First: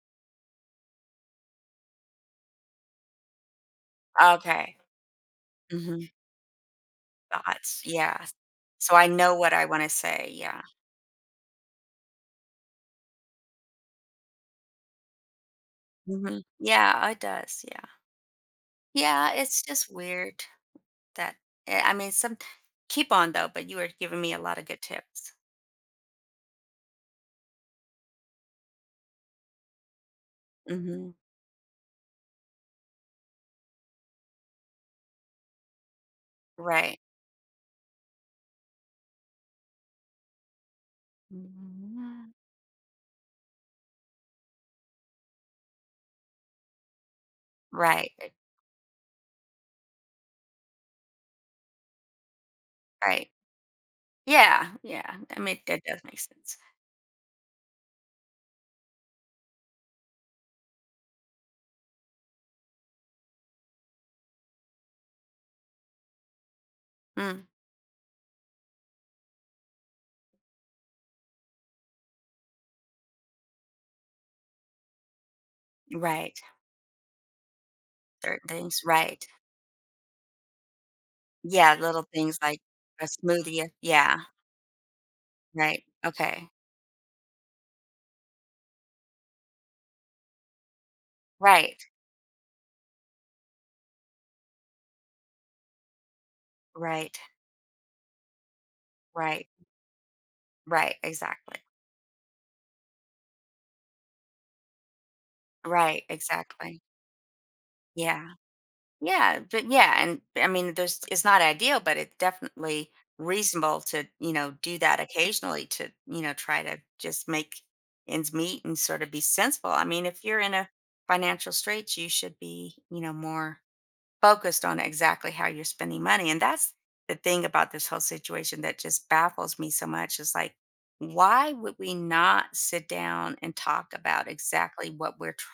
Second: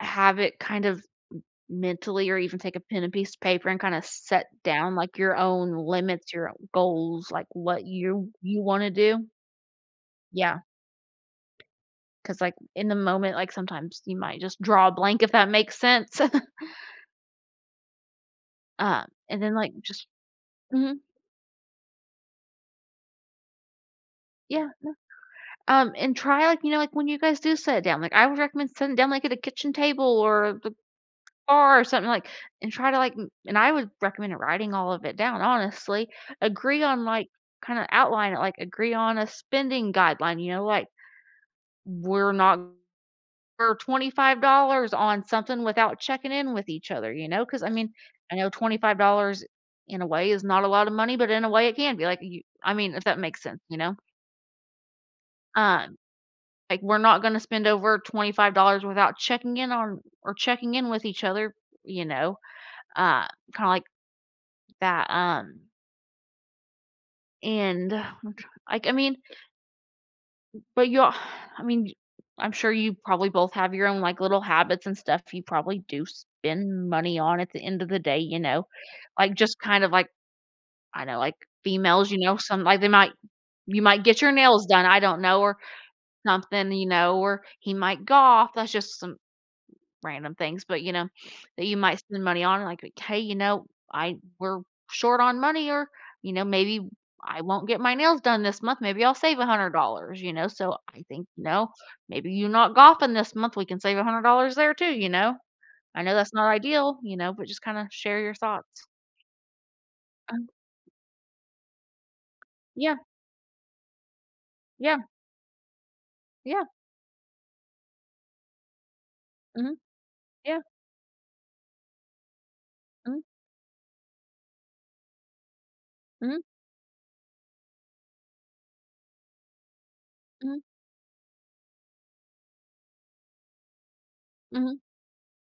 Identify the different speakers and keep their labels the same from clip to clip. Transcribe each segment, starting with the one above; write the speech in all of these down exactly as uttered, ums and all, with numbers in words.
Speaker 1: Have it, kind of m mentally or even take a pen, and piece of paper, and kinda set
Speaker 2: Okay.
Speaker 1: down, like, your own
Speaker 2: Mhm.
Speaker 1: limits, your goals, like,
Speaker 2: Thoughts
Speaker 1: what
Speaker 2: yeah,
Speaker 1: you
Speaker 2: s
Speaker 1: you wanna
Speaker 2: so I
Speaker 1: do.
Speaker 2: know what I wanna say,
Speaker 1: Yeah.
Speaker 2: yeah.
Speaker 1: 'Cause, like, in the moment, like, sometimes you might just draw a blank, if that makes sense.
Speaker 2: Mhm yeah, it does, yeah.
Speaker 1: Uh,
Speaker 2: Yeah,
Speaker 1: and then,
Speaker 2: it's
Speaker 1: like,
Speaker 2: just
Speaker 1: just
Speaker 2: weird,
Speaker 1: mhm.
Speaker 2: that eh, I mean, somet keep on, though, but you were giving me a lotta
Speaker 1: Yeah,
Speaker 2: good
Speaker 1: yeah.
Speaker 2: tips.
Speaker 1: Um, and try, like, you know, like, when you guys do sit down, like, I would recommend sitting down, like, at a kitchen table or the
Speaker 2: Mhm.
Speaker 1: bar or something, like and try to, like m and, I would recommend writing all of it down, honestly. Agree
Speaker 2: Right.
Speaker 1: on, like kinda outline it, like, agree on a spending guideline, you know, like, "We're not [unintelligible] for twenty five dollars on something without checking in with each other," you know? 'Cause, I mean,
Speaker 2: Right, i
Speaker 1: I know twenty five dollars, in a way, is not a lotta money, but in a way, it can be, like, y I mean, if that
Speaker 2: Right.
Speaker 1: makes sense, you know?
Speaker 2: Yeah, yeah, that mak that
Speaker 1: Um,
Speaker 2: does make sense.
Speaker 1: like, "We're not gonna spend over twenty five dollars without checking in on or checking in with each other," you know? Uh, kinda like that, um
Speaker 2: Mm.
Speaker 1: And what I'm trying like, I mean But you I mean, y I'm sure you probably both have your own, like, little habits and stuff you probably do
Speaker 2: Right.
Speaker 1: spend money on, at the end of the day, you
Speaker 2: Certain
Speaker 1: know?
Speaker 2: things, right.
Speaker 1: Like, just kind of, like I know, like,
Speaker 2: Yeah, little
Speaker 1: females, you know,
Speaker 2: things like
Speaker 1: some like, they
Speaker 2: a
Speaker 1: might
Speaker 2: smoothie, a
Speaker 1: you might get
Speaker 2: yeah.
Speaker 1: your nails done, I don't know, or
Speaker 2: Right, okay.
Speaker 1: something, you know? Or he might golf, that's just some random things, but, you know, that you
Speaker 2: Right.
Speaker 1: might spend money on, and like, "''Kay," you know, "I we're short on money," or, you know, "Maybe
Speaker 2: Right.
Speaker 1: I won't get my nails done this month, maybe I'll save a
Speaker 2: Right.
Speaker 1: hundred dollars," you know? So,
Speaker 2: Right,
Speaker 1: I think, you
Speaker 2: exactly.
Speaker 1: know, "Maybe you're not golfing this month, we can save a hundred dollars there, too." You know? I
Speaker 2: Right,
Speaker 1: know that's not
Speaker 2: exactly.
Speaker 1: ideal, you know? But just, kinda share
Speaker 2: Yeah,
Speaker 1: your thoughts.
Speaker 2: yeah, but yeah, and,
Speaker 1: Um
Speaker 2: I mean, there's it's not ideal, but it definitely
Speaker 1: Yeah.
Speaker 2: reasonable to, you know, do
Speaker 1: Yeah.
Speaker 2: that occasionally to, you know,
Speaker 1: Yeah.
Speaker 2: try to just make ends meet and sorta be sensible.
Speaker 1: Mhm.
Speaker 2: I mean if you're in
Speaker 1: Yeah.
Speaker 2: a financial straits you should be, you know,
Speaker 1: Mhm.
Speaker 2: more focused on exactly how you're spending money
Speaker 1: Mhm.
Speaker 2: and that's the thing about this whole situation that just baffles me so much, is like,
Speaker 1: Mhm.
Speaker 2: "Why would we not sit down and talk about
Speaker 1: Mhm.
Speaker 2: exactly what we're tr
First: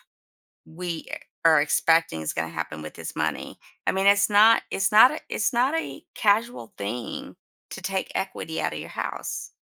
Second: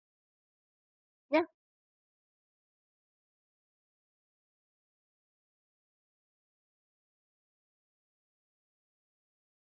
Speaker 2: we
Speaker 1: Yeah.
Speaker 2: are expecting is gonna happen with this money?" I mean, it's not it's not a it's not a casual thing to take equity out of your house.